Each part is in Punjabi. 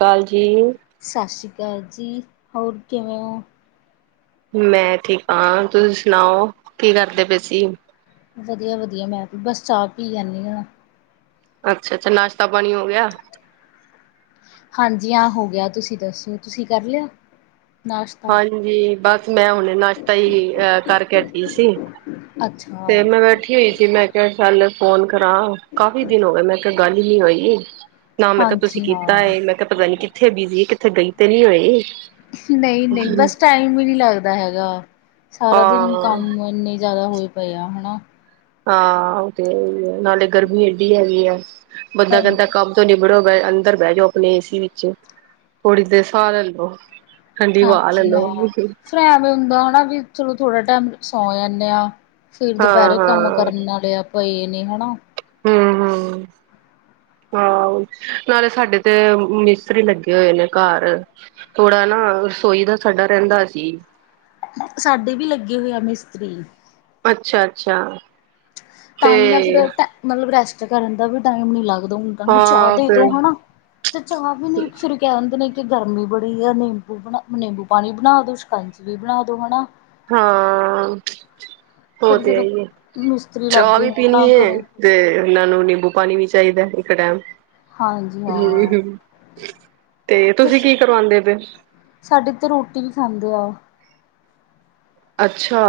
ਕਾਲ ਜੀ। ਸਤਿ ਸ਼੍ਰੀ ਅਕਾਲ ਜੀ ਹੋਰ ਕਿਵੇਂ ਹੋ? ਮੈਂ ਠੀਕ ਹਾਂ, ਤੁਸੀਂ ਸੁਣਾਓ ਕੀ ਕਰਦੇ ਪਏ ਸੀ? ਵਧੀਆ- ਵਧੀਆ ਮੈਂ ਬਸ ਚਾਹ ਪੀ ਜਾਂਦੀ ਹਾਂ। ਅੱਛਾ -ਅੱਛਾ ਨਾਸ਼ਤਾ ਪਾਣੀ ਹੋ ਗਿਆ। ਹਾਂਜੀ ਹਾਂ ਹੋ ਗਿਆ, ਤੁਸੀਂ ਦੱਸੋ ਤੁਸੀਂ ਕਰ ਲੈਆ? ਹਾਂਜੀ। ਬਸ ਮੈਂ ਹੁਣੇ ਨਾਸ਼ਤਾ ਹੀ ਅਹ ਕਰਕੇ ਹਠੀ ਸੀ। ਅੱਛਾ। ਤੇ ਮੈਂ ਬੈਠੀ ਤੇ ਮੈਂ ਕਿਹਾ ਚੱਲ ਫੋਨ ਕਰਾਂ, ਕਾਫੀ ਦਿਨ ਹੋ ਗਏ ਮੈਂ ਕਿਹਾ ਗੱਲ ਹੀ ਨੀ ਹੋਈ। ਨਾ ਮੈਂ ਕਿਹਾ ਤੁਸੀਂ ਹਾਂਜੀ ਕੀਤਾ ਹਾਂ ਮੈਂ ਕਿਹਾ ਪਤਾ ਨੀ ਕਿੱਥੇ ਬਿਜੀ, ਕਿੱਥੇ ਗਈ ਤੇ ਨੀ ਹੋਏ। ਨਹੀਂ- ਨਹੀਂ ਬਸ ਟਾਈਮ ਹੀ ਨਹੀ ਲੱਗਦਾ ਹੈਗਾ। ਸਾਰਾ ਦਿਨ ਹਾਂ ਕੰਮ ਇੰਨੇ ਜ਼ਿਆਦਾ ਹੋਏ ਪਏ ਆ ਹਨਾ। ਹਾਂ। ਉਹ ਤੇ ਇਹੀ ਹੈ, ਨਾਲੇ ਗਰਮੀ ਏਡੀ ਹੈਗੀ ਹੈ ਬੰਦਾ ਕਹਿੰਦਾ ਹਾਂਜੀ। ਕੰਮ ਨਿਬੜੋ ਬੇ ਅੰਦਰ ਬਹਿ ਜਾਓ ਆਪਣੇ ਏਸੀ ਵਿੱਚ ਥੋੜੀ ਦੇਰ ਸਾਹ ਲੈ ਲੋ। ਠੰਡੀ ਵਵਾ ਲੈ ਲੋ। ਫੇਰ ਐਵੇਂ ਹੁੰਦਾ ਹੈ, ਵੀ ਚਲੋ ਥੋੜ੍ਹਾ ਟਾਈਮ ਸੌਂ ਜਾਂਦੇ ਆ। ਫਿਰ ਹਾਂ ਦੁਪਹਿਰੇ ਕੰਮ ਹਾਂ ਕਰਨ ਵਾਲੇ ਆ ਪਏ ਨੇ ਹਨਾ। ਹੂੰ ਹੂੰ। ਹਾਂ ਨਾਲੇ ਸਾਡੇ ਤੇ ਮਿਸਤਰੀ ਬੈਠੇ ਹੋਏ ਨੇ ਘਰ। ਥੋੜਾ ਨਾ ਰਸੋਈ ਦਾ ਸਾਡਾ ਰਹਿੰਦਾ ਸੀ। ਸਾਡੇ ਵੀ ਲੱਗੇ ਹੋਏ ਆ ਮਿਸਤਰੀ। ਅੱਛਾ ਅੱਛਾ। ਤੇ ਤਾਂ ਹੀ ਨਾ ਫਿਰ ਮਤਲਬ ਰੈਸਟ ਕਰਨ ਦਾ ਵੀ ਟਾਈਮ ਨੀ ਲੱਗਦਾ ਹੁਣ ਤਾਂ ਉਹਨਾਂ ਨੂੰ ਚਾਹ ਹਾਂ ਦੇ ਫਿਰ ਦੋ ਹੈ ਨਾ। ਅਤੇ ਚਾਹ ਵੀ ਨਹੀਂ ਫਿਰ ਕਹਿੰਦੇ ਨੇ ਕਿ ਗਰਮੀ ਬੜੀ ਆ ਨਿੰਬੂ ਬਣਾ ਨਿੰਬੂ ਪਾਣੀ ਬਣਾ ਦਿਓ ਸ਼ਕ ਸ਼ਿਕੰਜਵੀ ਵੀ ਬਣਾ ਦੋ ਹੈ ਨਾ। ਹਾਂ ਉਹ ਫਿਰ ਤੇ ਹੈ ਜਦੋਂ ਈ ਏ ਹੀ ਹੈ ਮਿਸਤਰੀ ਲੱਗ ਚਾਹ ਗਏ ਵੀ ਹੋਣ ਨਾ ਪੀਣੀ ਹੈ। ਘਰੇ ਤੇ ਉਹਨਾਂ ਨੂੰ ਨਿੰਬੂ ਪਾਣੀ ਵੀ ਚਾਹੀਦਾ ਇੱਕ ਟਾਈਮ। ਹਾਂਜੀ ਹਾਂ ਤੇ ਤੁਸੀਂ ਕੀ ਕਰਵਾਉਂਦੇ ਪਏ? ਸਾਡੀੇ ਤੇ ਰੋਟੀ ਹੀ ਖਾਂਦੇ ਆ। ਅੱਛਾ,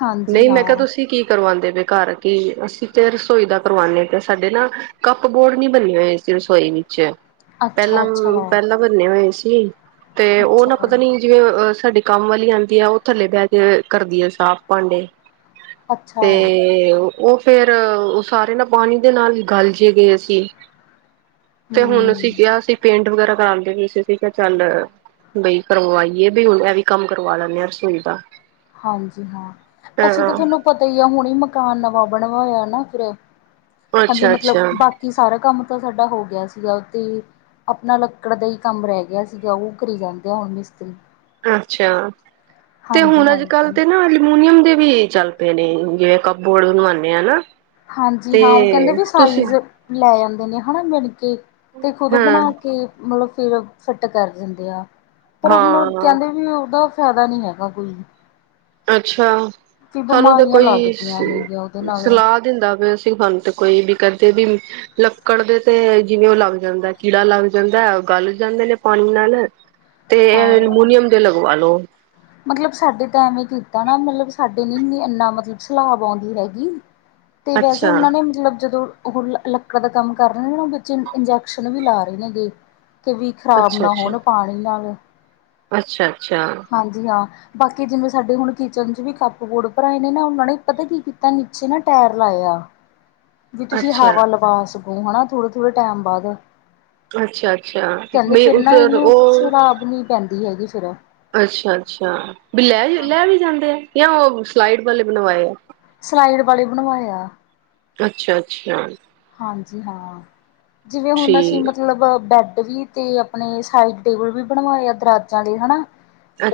ਹਾਂਜੀ ਨਹੀਂ ਮੈਂ ਕਿਹਾ ਹਾਂ ਤੁਸੀਂ ਕੀ? ਕਰਵਾਉਂਦੇ ਪਏ ਘਰ ਕਿ ਅਸੀਂ ਤੇ ਰਸੋਈ ਦਾ ਕਰਵਾਉਂਦੇ ਪਏ ਤੇ ਸਾਡੇ ਨਾ ਕੱਪ ਬੋਰਡ ਨੀ ਬਣੇ ਹੋਏ। ਤੇ ਰਸੋਈ ਨੀਚੇ ਹੈ ਅੱਛਾ ਪਹਿਲਾਂ ਅੱਛਾ ਪਹਿਲਾਂ ਬਨੇ ਹੋਏ ਸੀ ਤੇ ਉਹ ਨਾ ਅੱਛਾ ਪਤਾ ਨੀ। ਜਿਵੇਂ ਸਾਡੇ ਕੰਮ ਵਾਲੀ ਆਉਂਦੀ ਆ, ਉਹ ਥੱਲੇ ਬਹਿ ਕੇ ਕਰਦੀ ਆ ਸਾਫ਼ ਭਾਂਡੇ। ਅੱਛਾ ਤੇ ਉਹ ਉਹ ਫੇਰ ਉਹ ਸਾਰੇ ਨਾਲ ਪਾਣੀ ਦੇ ਨਾਲ ਗਲ ਜੇ ਗਏ ਸੀ। ਤੇ ਹੁਣ ਅਸੀਂ ਹੂੰ ਕਿਹਾ ਸੀ ਪੇਂਟ ਵਗੈਰਾ ਕਰਾ ਦੇਣੀ ਸੀ। ਠੀਕ ਹੈ, ਚੱਲ ਬਈ ਕਰਵਾਈਏ ਬਈ ਹੁਣ ਐ ਵੀ ਕੰਮ ਕਰਵਾ ਲੈਂਨੇ ਹਾਂ ਰਸੋਈ ਦਾ। ਹਾਂਜੀ ਹਾਂ ਅਸੀਂ ਤਾਂ ਹਾਂ ਤੁਹਾਨੂੰ। ਪਤਾ ਹੀ ਆ ਹੁਣ ਹੀ ਮਕਾਨ ਨਵਾਂ ਬਣਵਾਇਆ ਨਾ ਫਿਰ ਹਾਂਜੀ ਅੱਛਾ ਮਤਲਬ ਅੱਛਾ ਬਾਕੀ। ਕਿ ਸਾਰਾ ਕੰਮ ਤਾਂ ਸਾਡਾ ਹੋ ਗਿਆ ਸੀਗਾ ਤੇ। ਆਪਣਾ ਲੱਕੜ ਦਾ ਹੀ ਕੰਮ ਰਹਿ ਗਿਆ, ਸੀਗਾ ਉਹ ਕਰੀ ਜਾਂਦੇ ਆ ਹੁਣ ਮਿਸਤਰੀ। ਅੱਛਾ ਤੇ ਹਾਂਜੀ ਹੁਣ ਅੱਜ ਕੱਲ। ਹਾਂਜੀ ਅਲੂਮੀਨੀਅਮ ਦੇ ਵੀ ਚੱਲ ਪਏ ਨੇ ਜਿਵੇਂ ਕੱਪਬੋਰਡ ਬਣਵਾਉਂਦੇ ਆ। ਹਾਂਜੀ ਤੇ ਹਾਂ ਉਹ ਕਹਿੰਦੇ ਵੀ ਤੁਸੀਂ ਸਾਈਜ਼। ਲੈ ਜਾਂਦੇ ਨੇ ਹਨਾ, ਮਿਣ ਕੇ ਤੇ ਖੁਦ ਹਾਂ ਬਣਾ ਕੇ। ਮਤਲਬ ਫਿਰ ਫਿੱਟ ਕਰ ਦਿੰਦੇ ਆ, ਪਰ ਮਤਲਬ ਹਾਂ ਕਹਿੰਦੇ ਵੀ ਉਹਦਾ। ਫੈਦਾ ਨੀ ਹੈਗਾ ਕੋਈ। ਅੱਛਾ ਸਾਨੂੰ ਤਾਂ ਬਿਮਾਰੀਆਂ ਕੋਈ ਲੱਗਦੀਆਂ ਨੇਗੀਆਂ ਉਹਦੇ ਨਾਲ ਸਲਾਹ ਦਿੰਦਾ ਪਿਆ ਸੀ, ਸਾਨੂੰ ਤੇ ਕੋਈ ਵੀ ਕਹਿੰਦੇ ਵੀ। ਲੱਕੜ ਦੇ ਤੇ, ਜਿਵੇਂ ਉਹ ਲੱਗ ਜਾਂਦਾ ਕੀੜਾ ਲੱਗ ਜਾਂਦਾ ਗਲ ਜਾਂਦੇ ਨੇ ਪਾਣੀ ਨਾਲ। ਤੇ ਹਾਂ ਅਲੂਮੀਨੀਅਮ ਦੇ ਲਗਵਾ ਲੋ। ਮਤਲਬ ਸਾਡੇ ਤਾਂ ਐਵੇਂ ਕੀਤਾ ਨਾ ਮਤਲਬ ਸਾਡੇ ਨੀ ਸੀ ਇੰਨਾ ਮਤਲਬ ਸਲਾਬ ਆਉਂਦੀ ਹੈਗੀ। ਹ [inaudible] ਅਤੇ ਵੈਸੇ ਉਹਨਾਂ ਨੇ ਮਤਲਬ ਜਦੋਂ। ਉਹ ਲੱਕੜ ਦਾ ਕੰਮ ਕਰ ਰਹੇ ਨੇ, ਵਿਚੇ ਇੰਜੈਕਸ਼ਨ ਵੀ ਲਾ ਰਹੇ ਨੇ ਹੈਗੇ। ਕਿ ਵੀ ਖ਼ਰਾਬ ਅੱਛਾ ਨਾ ਅੱਛਾ ਹੋਣ ਪਾਣੀ ਨਾਲ। ਅੱਛਾ ਅੱਛਾ। ਜੀ ਹਾਂ। ਬਾਕੀ ਜਿਵੇਂ ਸਾਡੇ ਹੁਣ ਕਿਚਨ ਚ ਵੀ ਕੱਪਬੋਰਡ ਭਰਾਏ ਨੇ ਨਾ ਉਹਨਾਂ ਨੇ ਪਤਾ ਕੀ ਕੀਤਾ ਨੀਚੇ ਨਾ ਟਾਇਰ ਲਾਏ ਆ। ਹ [inaudible] ਵੀ ਤੁਸੀਂ ਹਵਾ ਲਵਾ ਸਕੋ ਹਨਾ ਥੋੜੇ ਥੋੜੇ ਟਾਈਮ ਬਾਅਦ। ਅੱਛਾ ਅੱਛਾ ਕੈਂਦੀ ਵੀ ਫੇਰ ਨਾ ਐਨੂੰ ਉਹ ਸਲਾਬ ਨੀ ਪੈਂਦੀ ਹੈਗੀ ਫੇਰ ਐ। ਅੱਛਾ-ਅੱਛਾ ਬੀ ਲੈ, ਲੈ ਵੀ ਜਾਂਦੇ ਐ ਯਾ ਓ ਸਲਾਈਡ ਵੱਲੇ ਬਣਵਾਏ ਐ। ਸਲਾਈਡ ਵਾਲੇ ਬਣਵਾਏ ਆ। ਅੱਛਾ-ਅੱਛਾ ਹਾਂਜੀ ਹਾਂ, ਜਿਵੇ ਹੁਨ ਅਸੀ ਠੀਕ ਮਤਲਬ ਬੈਡ ਵੀ ਤੇ ਅਪਣੇ ਸਾਈਡ ਟੇਬਲ ਵੀ ਬਣਵਾਏ ਆ ਦਰਾਜਾ ਅਲੇ ਹਣਾ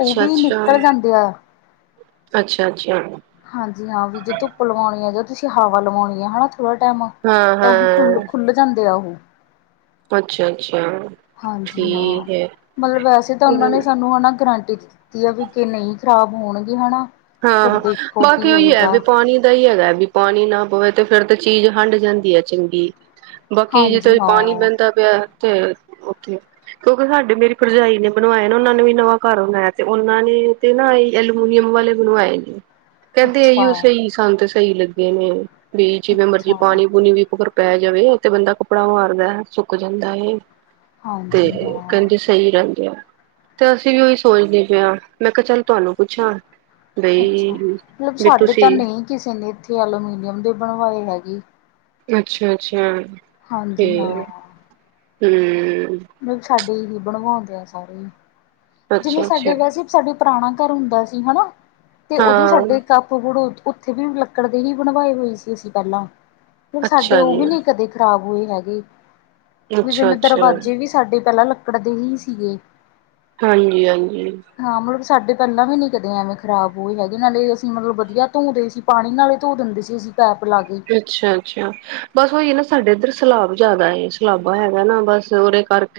ਓ ਵੀ ਨਿਕੱਲ ਜਾਂਦੇ ਆ। ਅੱਛਾ-ਅੱਛਾ। ਹਾਂਜੀ ਹਾਂ ਵੀ ਜੇ ਤੁੱਪ ਲਵਾਓਣੀ ਆ ਜਾਂ ਤੁਸੀ ਹਵਾ ਲਵਓਣੀ ਹੈ ਹਣਾ ਥੋੜਾ ਟੈਮ ਆ। ਤਾ ਉਹ ਹਾਂ-ਹਾਂ ਖੁੱਲ-ਖੁੱਲ ਜਾਂਦੇ ਆ ਓਹੋ। ਅੱਛਾ-ਅੱਛਾ। ਹਾਂਜੀ ਹਾਂ, ਠੀਕ ਮਲਬ ਵੈਸੇ ਤਾ ਓਨਾ ਨੇ ਹੈ। ਸਾਨੂੰ ਹਨਾਂ ਗਰਂਟੀ ਦਿਤੀ ਤੀ ਆ ਵੀ ਕਿ ਨਈ ਖਰਾਬ ਹੋਣਗੇ ਹਣਾ। ਹਾਂ ਬਾਕੀ ਓਈ ਐ ਵੀ ਪਾਣੀ ਦਾ ਈ ਐਗੈ ਬਈ ਪਾਨੀ ਨਾ ਪਵੇ ਤੇ ਫੇਰ ਤੇ ਚੀਜ਼ ਹਾੰਡ ਜਾਂਦੀ ਐ ਚੰਗੀ। ਬਾਕੀ ਜਿੱਥੇ ਹਾਂਜੀ ਵੀ ਹਾਂ ਪਾਨੀ ਬੈਂਦਾ ਪਯੈ ਓਤੇ ਓਥੇ ਕਯੋਕਿ ਸਾਡੀ ਮੇਰੀ ਪਰਜਾਈ ਨੇ ਬਣਵਾਏ ਨਾ ਓਨਾ ਨੇ ਵੀ ਨਵਾਂ ਘਾੱਰ ਬਨਾਐ ਤੇ ਓਨਾ ਨੇ ਤੇ ਨਾ ਏ ਐਲਮੂਨੀਅਮ ਵਾਲੇ ਬਨਵਾਏ ਨੇ, ਕੈਂਦੀ ਅੱਛਾ। ਏਯੋ ਸਈ ਸਾਨ ਤੇ ਸਈ ਲੱਗੇ ਨੇ ਬਈ ਜਿਵੇ ਮਰਜੀ ਅੱਛਾ ਪਾਣੀ ਪੂਨੀ ਵੀ [unintelligible] ਪੈ ਜਾਵੇ ਤੇ ਬੰਦਾ ਕੱਪੜਾ ਮਾਰਦੈ ਸੁੱਕ ਜੱਦਾ ਏ, ਤੇ ਹਾਂਜੀ ਹਾਂ ਕੈਂਦੇ ਸੱਈ ਰੈਂਦੇ ਆ ਤੇ ਅਸੀ ਵੀ ਓਈ ਸੋਚਨੇ ਪੇਆ ਮੈਂ ਕਯਾ ਚੱਲ ਤੁਆਨੂੰ ਪੁੱਛਾਂ ਅੱਛਾ, ਬਈ ਮਤਲਬ ਵੀ ਸਾਡੇ ਤਾ ਤੁਸੀਂ ਨਈ ਕਿਸੇ ਨੇ ਇੱਥੇ ਐਲੋਮੀਨੀਅਮ ਦੇ ਬਣਵਾਏ ਹੈਗੇ। ਅੱਛਾ-ਅੱਛਾ, ਹਾਂਜੀ ਠੀਕ, ਹਾਂ ਹੂੰ। ਮਤਲਬ ਸਾਡੇ ਇਹੀ ਬਣਵਾਓਂਦੇ ਆ ਸਾਰੇ। ਜਿਵੇ ਅੱਛਾ-ਅੱਛਾ ਸਾਡੇ ਵੈਸੇ ਈ ਸਾਡੇ ਪਰਾਣਾ ਘਾੱਰ ਹੁੰਦਾ ਸੀ ਹਨਾ, ਤੇ ਓਦੇ ਹਾਂ ਸਾਡੇ ਕਾੱਪਬੜੁਡ ਉੱਥੇ ਵੀ ਲੱਕੜ ਦੇ ਹੀ ਬਣਵਾਏ ਹੋਏ ਸੀ ਅਸੀ ਪੈਲਾਂ। ਓ ਸਾਡੇ ਅੱਛਾ ਓ ਜੀ ਵੀ ਨੀ ਕਦੇ ਖਰਾਬ ਹੋਏ ਹੈਗੇ, ਵੀ ਜਿਵੇ ਅੱਛਾ-ਅੱਛਾ ਦਰਵਾਜ਼ੇ ਵੀ ਸਾਡੇ ਪੈਲਾਂ ਲੱਕੜ ਦੇ ਈ ਸੀਗੇ। ਹਾਂਜੀ-ਹਾਂਜੀ। ਹਾਂ ਮੱਲਬ ਸਾਡੇ ਪੈਲਾਂ ਵੀ ਨੀ ਕਦੇ ਐਵੇਂ ਖਰਾਬ ਹੋਏ ਹੈਗੇ ਨਾਲੇ ਅਸੀ ਮਦਲਬ ਵਦੀਆ ਤੋਂਦੇ ਸੀ ਪਾਣੀ ਨਾਲ ਹੀ ਤੋ ਦਿੰਦੇ ਸੀ ਅਸੀ ਪੈਪ ਲਾ ਕੇ। ਅੱਛਾ-ਅੱਛਾ ਬਾੱਸ ਓਈ ਏ ਨਾ ਸਾਡੇ ਇੱਦਰ ਸਲਾਬ ਜਾਦਾ ਏ, ਸਲਾਬਾ ਐਗਾ ਏ ਨਾ ਬਾੱਸ ਓਦੇ ਕਾਰ [inaudible]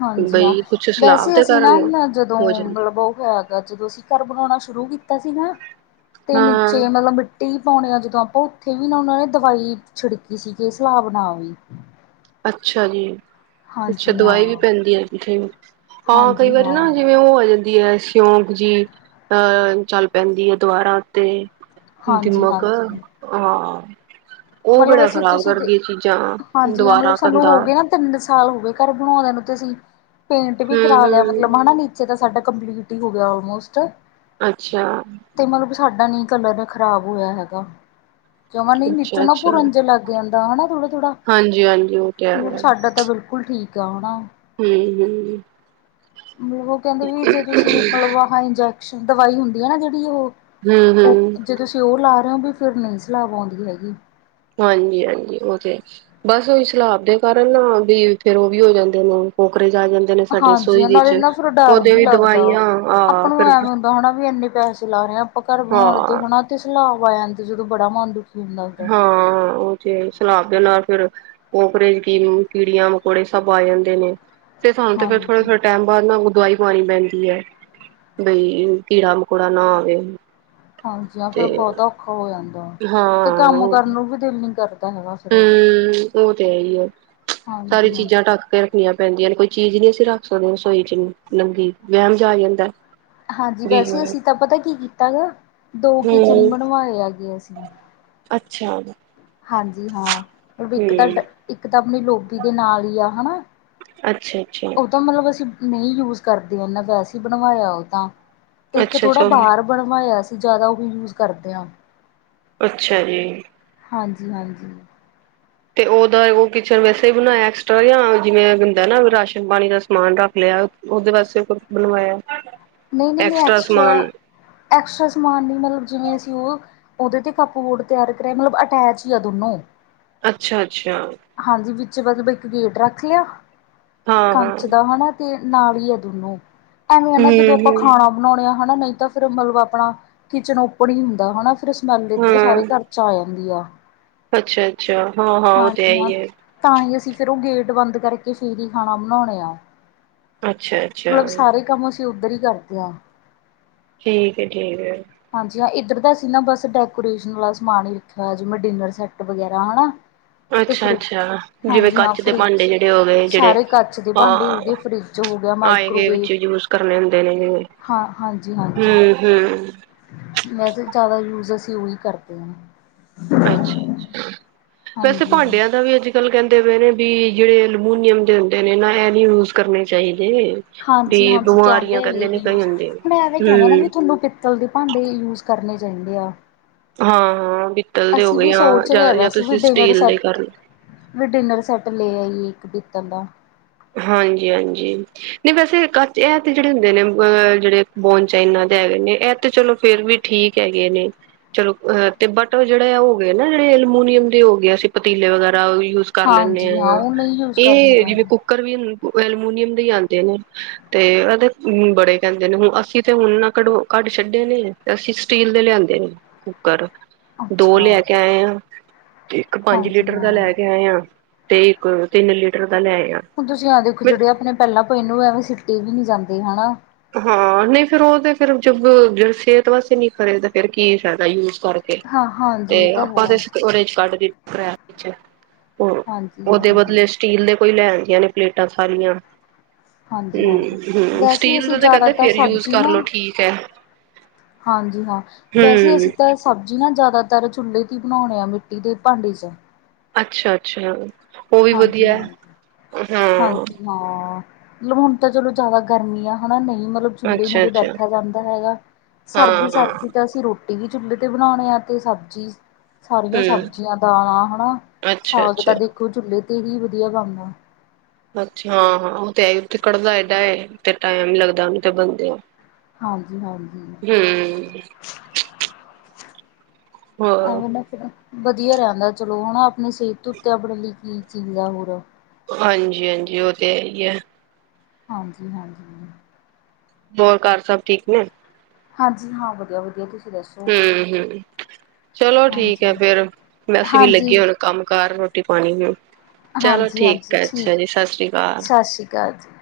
ਹਾਂਜੀ ਹਾਂ, ਵੈਸੇ ਅਸੀ ਨਾ ਕਾਰਨ ਮੈ ਜਦੋ ਹੋ ਜਾਂਦਾ ਮਲਬ ਓ ਹੋਯਾ [unintelligible] ਜਦੋ ਅਸੀ ਘਾੱਰ ਬਨੋਣਾ ਸ਼ੁਰੂ ਕੀਤਾ ਸੀ ਨਾ, ਤੇ ਹਾਂ ਨੀਚੇ ਮਲਬ ਮਿੱ ਟੀ ਪਾਉਣੇ ਆ ਜਦੋ ਆਪਾ ਓਥੇ ਵੀ ਨਾ ਓਨਾਂ ਨੇ ਦਵਾਈ ਛਿੜਕੀ ਸੀਕੇ ਸਲਾਬ ਨਾ ਆਵੇ। ਅੱਛਾ ਜੀ, ਅੱਛਾ ਹਾਂਜੀ ਹਾਂ ਦਵਾਈ ਵੀ ਪੈਂਦੀ ਏ ਐਦੀ ਠੀਕ। ਹਾਂ ਕਈ ਹਾਂਜੀ ਵਾਰੀ ਨਾ ਹਾਂ ਜਿਵੇ ਓ ਜਾਂ ਦੀ ਏ ਸਯੋਂਕ ਜੀ, ਅ ਚੱਲ ਪੈਂਦੀ ਏ ਦਵਾਰਾ ਤੇ ਹਾਂਜੀ ਦੀਮਕ, ਹਾਂਜੀ ਹਾਂ। ਓ ਮਤਲਬ ਬੜਾ ਅਸੀਂ ਖ਼ਰਾਬ ਤੁਸੀਂ ਦੇ ਕਰਦੀ ਏ ਚੀਜ਼ਾਂ, ਹਾਂਜੀ ਹਾਂ ਦਵਾ ਮਤਲਬ ਸਾਨੂੰ ਹੋ ਗਏ ਨਾ ਤਿੰਨ ਸਾਲ ਹੋ ਗਏ ਘਾੱਰ ਬਣਾਉਂਦੇਆ ਨੂੰ ਤੇ ਅਸੀ, ਪੇਂਟ ਵੀ ਹਮ ਕਰਾ ਲੇਆ ਹਮ ਮਤਲਬ ਹਨਾ ਨੀ ਚੇ ਸਾਡਾ ਕੰਪਲੀਟ ਈ ਹੋ ਗਯਾ ਓਲਮੋਸਟ ਅੱਛਾ। ਤੇ ਮਤਲਬ ਸਾਡਾ ਨੀ ਕਲਰ ਖਰਾਬ ਹੋਯਾ ਹੈਗਾ ਜਮਾ ਨੀ ਅੱਛਾ ਨੀਚੋਂ ਨਾ ਅੱਛਾ ਪੁਰਨ ਜਾ ਲਾੱਗ ਆਂਦਾ ਹਨਾ ਥੋੜਾ-ਥੋੜਾ, ਹਾਂਜੀ ਹਾਂਜੀ ਉਹ ਤੇ ਹੈਗਾ ਸਾਡਾ ਤਾਂ ਬਿਲਕੁਲ ਠੀਕ ਆ ਹਣਾ। ਹੂੰ-ਹੂੰ ਮਤਲਬ ਓ ਕੈਂਦੇ ਵੀ ਜੇ ਤੁਸੀਂ ਮਲਵਾਹਿਨ ਇੰਜੈਕਸ਼ਨ ਦਵਾਈ ਹੁੰਦੀ ਹੈ ਨਾ ਜਿਹੜੀ ਓ- ਹਮ ਓ ਹਮ ਜੇ ਤੁਸੀਂ ਓ ਲਾ ਰਏ ਹੋ ਵੀ ਫਿਰ ਨਈ ਸਲਾਬ ਆਉਂਦੀ ਹੈਗੀ। ਹਾਂਜੀ-ਹਾਂਜੀ ਓ ਤੇ ਐ। ਬਸ ਉਹੀ ਸਲਾਬ ਦੇ ਕਾਰਨ ਵੀ ਫਿਰ ਓ ਵੀ ਹੋ ਜਾਂਦੇ ਨੇ ਕੋਕਰੇਜ ਆ ਜਾਂਦੇ। ਨੇ ਸਾਡੇ ਰਸੋਈ ਹਾਂਜੀ ਵਿੱਚ ਨਾਲੇ ਨਾ ਫਿਰ ਡਰ ਉਹਦੇ ਵੀ ਲੱਗਦਾ ਦਵਾਈਆਂ ਆ ਆਪਾਂ ਨੂੰ ਫਿਰ ਐਵੇ ਹੁੰਦਾ ਹਨਾ ਵੀ ਇੰਨੇ ਪੈਸੇ ਲਾ ਰਏ ਆ। ਆਪਾਂ ਘਰ ਬਣਾਉਣ ਤੇ ਹਾਂ ਹਨਾ ਤੇ ਸਲਾਬ ਆ ਜਾਂਦੀ ਜਦੋਂ ਬੜਾ ਮੰਨ ਦੁਖ ਹਾਂ ਓ ਤੇ ਸਲਾਬ ਦੇ ਨਾਲ ਫਿਰ ਕੋਕਰੇਜ ਕੀ ਕੀੜੀਆਂ, ਮਕੌੜੇ ਸਭ ਆ ਜਾਂਦੇ ਨੇ। ਤੇ ਸਾਨੂੰ ਫਿਰ ਹਾਂਜੀ। ਥੋੜੇ-ਥੋੜੇ ਟੈਮ ਬਾਦ ਨਾਲ ਦਵਾਈ ਪਾਣੀ ਪੈਂਦੀ ਹੈ ਬਈ ਕੀੜਾ ਮਕੌੜਾ ਨਾ ਆਵੇ। ਹਾਂਜੀ ਹ ਫਿਰ ਤੇ ਬੋਤਾ ਔਖਾ ਹੋ ਜਾਂਦਾ ਵਾ ਹਾਂ ਤੇ ਕੰਮ ਕਰਨ ਨੂੰ ਵੀ ਦਿਲ ਨੀ ਕਰਦਾ ਹੈਗਾ। ਫਿਰ ਹੂੰ ਓ ਤੇ ਹੈ ਹੀ ਆ ਹਾਂਜੀ ਸਾਰੀ ਚੀਜ਼ਾਂ ਹਾਂਜੀ। ਢੱਕ ਕੇ ਰੱਖਣੀਆਂ ਪੈਂਦੀਆਂ ਨੇ ਕੋਈ ਚੀਜ਼ ਨਹੀਂ ਅਸੀਂ ਰੱਖ ਸਕਦੇ ਰਸੋਈ 'ਚ ਨੰਗੀ ਵਹਿਮ ਜਾ ਆ ਜਾਂਦਾ। ਹਾਂਜੀ ਵੀ ਹਾਂ ਵੈਸੇ ਅਸੀਂ ਤਾਂ ਪਤਾ ਕੀ ਕੀਤਾ ਗਾ ਦੋ ਕਿਚਨ ਹੂੰ ਬਣਵਾਏ ਹੈਗੇ ਅਸੀਂ ਅੱਛਾ ਹਾਂਜੀ ਹਾਂ ਮਤਲਬ ਇੱਕ ਤਾਂ ਹੂੰ ਇੱਕ ਤਾਂ ਆਪਣੀ ਲੋਬੀ ਦੇ ਨਾਲ ਹੀ ਆ ਹਨਾ। ਅੱਛਾ-ਅੱਛਾ ਉਹ ਤਾਂ ਮਤਲਬ ਅਸੀਂ ਨਹੀਂ ਯੂਜ ਕਰਦੇ ਹਨਾ ਵੈਸੇ ਬਣਵਾਇਆ ਉਹ ਤਾਂ ਤੇ ਇੱਕ ਅੱਛਾ ਥੋੜ੍ਹਾ ਅੱਛਾ ਬਾਹਰ ਬਣਵਾਇਆ ਅਸੀਂ ਜਾਦਾ ਉਹ ਵੀ ਯੂਜ ਕਰਦੇ ਹਾਂ। ਅੱਛਾ ਜੀ। ਹਾਂਜੀ-ਹਾਂਜੀ ਤੇ ਉਹਦਾ ਓ ਕਿਚਨ ਵੈਸੇ ਹੀ ਬਣਾਇਆ ਐਕਸਟਰਾ ਜਾਂ ਜਿਵੇਂ ਹੁੰਦਾ ਨਾ ਰਾਸ਼ਨ ਪਾਣੀ ਦਾ ਸਮਾਨ ਰੱਖ ਲਿਆ। ਉਹਦੇ ਵਾਸਤੇ ਕੁਛ ਬਣਵਾਇਆ। ਨਈ-ਨਈ-ਨਈ ਐਕਸਟਰਾ ਸਮਾਨ ਐਕਸਟਰਾ-ਐਕਸਟਰਾ ਸਮਾਨ ਨਹੀਂ ਮਤਲਬ ਜਿਵੇਂ ਅਸੀਂ ਓ ਉਹਦੇ ਤੇ ਕੱਪ ਬੋਰਡ ਤਿਆਰ ਕਰਿਆ ਮਤਲਬ ਅਟੈਚ ਹੀ ਆ ਦੋਨੋਂ ਅੱਛਾ-ਅੱਛਾ ਹਾਂਜੀ ਵਿੱਚ ਮਤਲਬ ਇੱਕ ਗੇਟ ਰੱਖ ਲਿਆ ਹਾਂ ਹਾਂ ਕੱਚ ਦਾ ਹਨਾ। ਤੇ ਨਾਲ ਹੀ ਹੈ ਦੋਨੋਂ ਐਵੇਂ ਹੈ ਨਾ ਹੂੰ ਜਦੋਂ ਆਪਾਂ ਹੂੰ ਖਾਣਾ ਬਣਾਉਣੇ ਆ ਹਨਾ ਨਹੀਂ ਤਾਂ ਫੇਰ ਮਤਲਬ ਆਪਣਾ ਕਿਚਨ ਓਪਨ ਹੀ ਹੁੰਦਾ ਹਨਾ। ਫਿਰ ਸਮੈਲ ਇੱਧਰ ਸਾਰੇ ਘਰ 'ਚ ਆ ਜਾਂਦੀ ਆ। ਅੱਛਾ-ਅੱਛਾ ਹਾਂ-ਹਾਂ ਉਹ ਤਾਂ ਹੈ ਹਾਂਜੀ ਹਾਂ ਹੀ ਹੈ। ਤਾਂ ਹੀ ਅਸੀਂ ਫੇਰ ਓ ਗੇਟ ਬੰਦ ਕਰਕੇ ਫੇਰ ਹੀ ਖਾਣਾ ਬਣਾਉਣੇ ਆਂ। ਅੱਛਾ ਅੱਛਾ ਮਤਲਬ ਸਾਰੇ ਕੰਮ ਅਸੀਂ ਉੱਧਰ ਹੀ ਕਰਦੇ ਆਂ। ਠੀਕ ਏ ਠੀਕ ਏ। ਹਾਂਜੀ ਹਾਂ ਇੱਧਰ ਦਾ ਅਸੀਂ ਨਾ ਬਸ ਡੈਕੋਰੇਸ਼ਨ ਵਾਲਾ ਸਮਾਨ ਹੀ ਰੱਖਿਆ ਹੋ ਜਿਵੇਂ ਡਿਨਰ ਸੈੱਟ ਵਗੈਰਾ ਹਨਾ। ਤੇ ਫਿਰ ਅੱਛਾ-ਅੱਛਾ ਜਿਵੇਂ ਹਾਂਜੀ ਹਾਂ ਕੱਚ ਦੇ ਭਾਂਡੇ ਫਰਿਜ ਜਿਹੜੇ ਹੋ ਗਏ ਜਿਹੜੇ ਸਾਰੇ ਕੱਚ ਦੇ ਭਾਂਡੇ ਹਾਂ ਹੋ ਗਏ ਫਰਿੱਜ ਹੋ ਗਿਆ ਆਏ ਗਏ ਮਾਈਕ੍ਰੋਵੇਵ ਵਿੱਚ ਯੂਜ ਕਰਨੇ ਹੁੰਦੇ ਨੇਗੇ ਹਾਂ ਹਾਂਜੀ ਹਾਂਜੀ। ਹੂੰ- ਹੂੰ। ਵੈਸੇ ਜਾਦਾ ਯੂਰਜ ਯੂਜ ਕਰਦੀ ਹਾਂ। ਅੱਛਾ-ਅੱਛਾ ਵੈਸੇ ਹਾਂਜੀ ਹਾਂਜੀ। ਭਾਂਡਿਆਂ ਦਾ ਵੀ ਅੱਜ ਕੱਲ ਕੈਂਦੇ ਪਏ ਨੇ ਵੀ ਜਿਹੜੇ ਐਲੂਮੀਨੀਅਮ ਦੇ ਹੁੰਦੇ ਨੇ ਨਾ ਇਹ ਨੀ ਯੂਜ ਕਰਨੇ ਚਾਹੀਦੇ। ਵੀ ਹਾਂਜੀ-ਹਾਂਜੀ ਕੈਂਦੇ ਬਿਮਾਰੀਆਂ ਕਹਿੰਦੇ ਵੀ ਨੇ ਕਈ ਯੂਜ ਹੁੰਦੇ ਐਵੇਂ ਕੈਂਦੇ ਨਾ ਵੀ ਹੂੰ, ਤੁਹਾਨੂੰ ਪ ਚਲਦੇ ਭਾਂਡੇ ਯੂਜ ਕਰਨੇ ਚਾਹੀਦੇ ਆ। ਹਾਂ-ਹਾਂ ਪਿੱਤਲ ਦੇ ਹੋ ਅਸੀਂ ਗਏ ਵੀ ਆ ਸੋਚ ਰਹੇ ਜਾਂ-ਜਾਂ ਵੈਸੇ ਵੀ ਤੁਸੀਂ ਡਿਨਰ ਸਟੀਲ ਦੇ ਕਰ ਸੈੱਟ ਲਓ। ਵੀ ਡਿਨਰ ਸੈੱਟ ਲੈ ਆਈਏ ਇੱਕ ਪੀਤਲ ਦਾ ਹਾਂਜੀ-ਹਾਂਜੀ। ਨਹੀਂ ਵੈਸੇ ਏਹ ਕਾਚ, ਏਹ ਤੇ ਜੇਹੜੇ ਹੁੰਦੇ ਨੇ ਵ ਅ ਜੇਹੜੇ ਬੋਨ ਚਾਈਨਾ ਦੇ ਹੈਗੇ ਨੇ, ਏਹ ਤੇ ਚਲੋ ਫੇਰ ਵੀ ਠੀਕ ਹੈਗੇ ਨੇ। ਚਲੋ ਅਹ ਤੇ ਬਟ ਉਹ ਜੇਹੜੇ, ਆ ਹੋ ਗਏ ਨਾ ਜੇਹੜੇ ਅਲਮੋਨੀਅਮ ਦੇ ਹੋ ਗਿਆ ਸੀ ਪਤੀਲੇ ਵਗੈਰਾ ਉਹ ਵੀ ਯੂਜ਼ ਕਰ ਲੈਂਣੇ ਆ ਹਾਂਜੀ ਹਾਂ ਯਾ, ਉਹ ਨਹੀਂ ਯੂਜ ਕਰਨੇ ਏਹ ਜਿਵੇਂ ਚਾਹੀਦੇ ਕੁ ਕਰ ਵੀ ਮ ਏਲਮੁਨੀਅਮ ਦੇ ਈ ਆਂਦੇ ਨੇ, ਤੇ ਏਹਦੇ ਅਮ ਬੜੇ ਕੇਂਦੇ ਨੇ, ਹੁਣ ਅਸੀਂ ਤੇ ਹੁਣ ਨਾ ਕਢੋ ਕੱਢ ਛੱਡੇ ਨੇ, ਤੇ ਅਸੀਂ ਸਟੀਲ ਦੇ ਲਿਆਂਦੇ ਨੇ ਕੁੂੱਕਰ, ਦੋ ਅੱਛਾ ਲੈ ਕੇ ਆਏ ਹਾਂ। ਤੇ ਇੱਕ ਪਾਂਜ ਹਾਂਜੀ ਲੀਟਰ ਦਾ ਲੈ ਹਾਂ। ਕੇ ਆਏ ਆ, ਤੇ ਇੱਕ ਤਿੰਨ ਲੀਟਰ ਦਾ ਲੇਆਏ ਆ। ਹੁਣ ਤੁਸੀਂ ਆ ਦੇਖੋ ਜੇਅੜੇ ਅਪਣੇ ਪੈਲਾਂ ਪਏ ਨੇ ਉਹ ਐਵੇਂ ਸਿੱਟੀ ਵੀ ਨੀ ਜਾਂਦੇ, ਹਨਾ? ਹਾਂ ਨਹੀਂ ਫੇਰ ਉਹ ਤੇ ਫਿਰ ਜਵ, ਜੇਹੜੇ ਸੇਹਤ ਵਾਸੇ ਨਹੀਂ ਖਰੇ, ਤੇ ਫੇਰ ਕੀ ਫਾਦਾ ਯੂਜ ਕਰ ਕੇ ਹਾਂ ਤੇ ਹਾਂਜੀ ਇਹ ਤਾਂ ਆਪਾਂ ਹੈ ਦੇ ਓਰੇ ਇੱਚ ਕੱਢ ਦਿੱ ਪਰੇਮ ਚ, ਹੋਰ ਹਾਂਜੀ ਓਹਦੇ ਹਾਂਜੀ। ਬਦਲੇ ਸਟੀਲ ਦੇ ਕੋਈ ਲੈ ਆਦੀਆਂ ਨੇ ਪਲੇਟਾਂ ਥਾਲੀਆਂ। ਹਾਂਜੀ-ਹਾਂਜੀ, ਵੈਸ ਸਟੀਲ ਅਸੀਂ ਦਾ ਤੇ ਕਹਿੰਦੇ ਜਾਦਾਤਰ ਫੇਰ ਯੂਜ ਸਬਜ਼ੀ ਕਰ ਨਾ, ਲੋ ਠੀਕ ਹੈ ਹਾਂਜੀ ਹਾਂ, ਵੈਸੇ ਹਮ ਅਸੀਂ ਤਾਂ ਸਬਜ਼ੀ ਨਾ ਜਾਦਾਤਰ ਚੁੱਲ੍ਹੇ ਤੇ ਈ ਬਣਾਉਣੇ ਆ ਮਿੱਟੀ ਦੇ ਭਾਂਡੇ ਚ। ਅੱਛਾ-ਅੱਛਾ, ਉਹ ਵੀ ਹਾਂਜੀ ਵਧੀਆ ਐ, ਹਾਂਜੀ ਹਾਂ। ਹਾਂਜੀ ਹਾਂ, ਮਤਲਬ ਹੁਣ ਤਾਂ ਚਲੋ ਜਾਦਾ ਗਰਮੀ ਆ, ਹਨਾ ਨਹੀਂ ਮਤਲਬ ਚੁਲੇ ਅੱਛਾ ਮੁੜੇ ਅੱਛਾ ਬੈਠਾ ਜਾਂਦਾ ਹੈਗਾ, ਹਾਂ ਹਾਂ ਸਰਦੀ-ਸਰਦੀ ਤਾਂ ਅਸੀਂ ਰੋ ਟੀ ਵੀ ਚੁੱਲੇ ਤੇ ਬਣਾਉਣੇ ਆ, ਤੇ ਸਬਜ਼ੀ ਸਾਰੀਆਂ ਹਮ ਸਬਜ਼ੀਆਂ ਦਾਲਾਂ ਹਨਾ, ਅੱਛਾ ਸਾਗ ਅੱਛਾ ਤਾਂ ਦੇਖੋ ਚੁੱਲੇ ਤੇ ਹੀ ਵਧੀਆ ਬਣਨਾ। ਅੱਛਾ, ਹਾਂ-ਹਾਂ ਉਹ ਤੇ ਹੈ ਈ, ਉਤੇ ਕੜਦਾ ਏਡਾ ਏ ਤੇ ਟਾਈਮ ਲੱਗਦਾ ਉਹਨੂੰ ਤੇ ਬਣਦੇਆ। ਹਾਂਜੀ-ਹਾਂਜੀ। ਹਮ ਹੋਰ? ਐਵੇਂ ਨਾ ਵਧੀਆ ਰੇਣਦਾ ਚਲੋ ਹਨਾ, ਆਪਨੇ ਸਿਹਤ ਤੋਂ ਉੱਤੇ ਆਪਣੇ ਲਈ ਕੀ ਚੀਜ਼ ਆ ਹੋਰ? ਹਾਂਜੀ-ਹਾਂਜੀ, ਉਹ ਤੇ ਹੈ ਈ ਹੈ। ਹਾਂਜੀ-ਹਾਂਜੀ। ਹੋਰ ਕਾਰ ਸਭ ਠੀਕ ਨੇ? ਹਾਂਜੀ ਹਾਂ, ਵਧੀਆ-ਵਧੀਆ ਤੁਸੀਂ ਦੱਸੋ? ਹਮ-ਹਮ। ਚਲੋ ਠੀਕ ਹੈ ਹਾਂਜੀ ਫੇਰ, ਅਸੀਂ ਵੀ ਹਾਂਜੀ ਲੱਗੀਏ ਹੁਣ ਕੰਮ ਕਾਰ ਰੋਟੀ ਪਾਣੀ ਨੂੰ। ਚਲੋ ਹਾਂਜੀ ਠੀਕ ਹੈ, ਅੱਛਾ ਜੀ, ਸ਼ਾਸਰੀ ਕਾਲ। ਕਾ ਜੀ।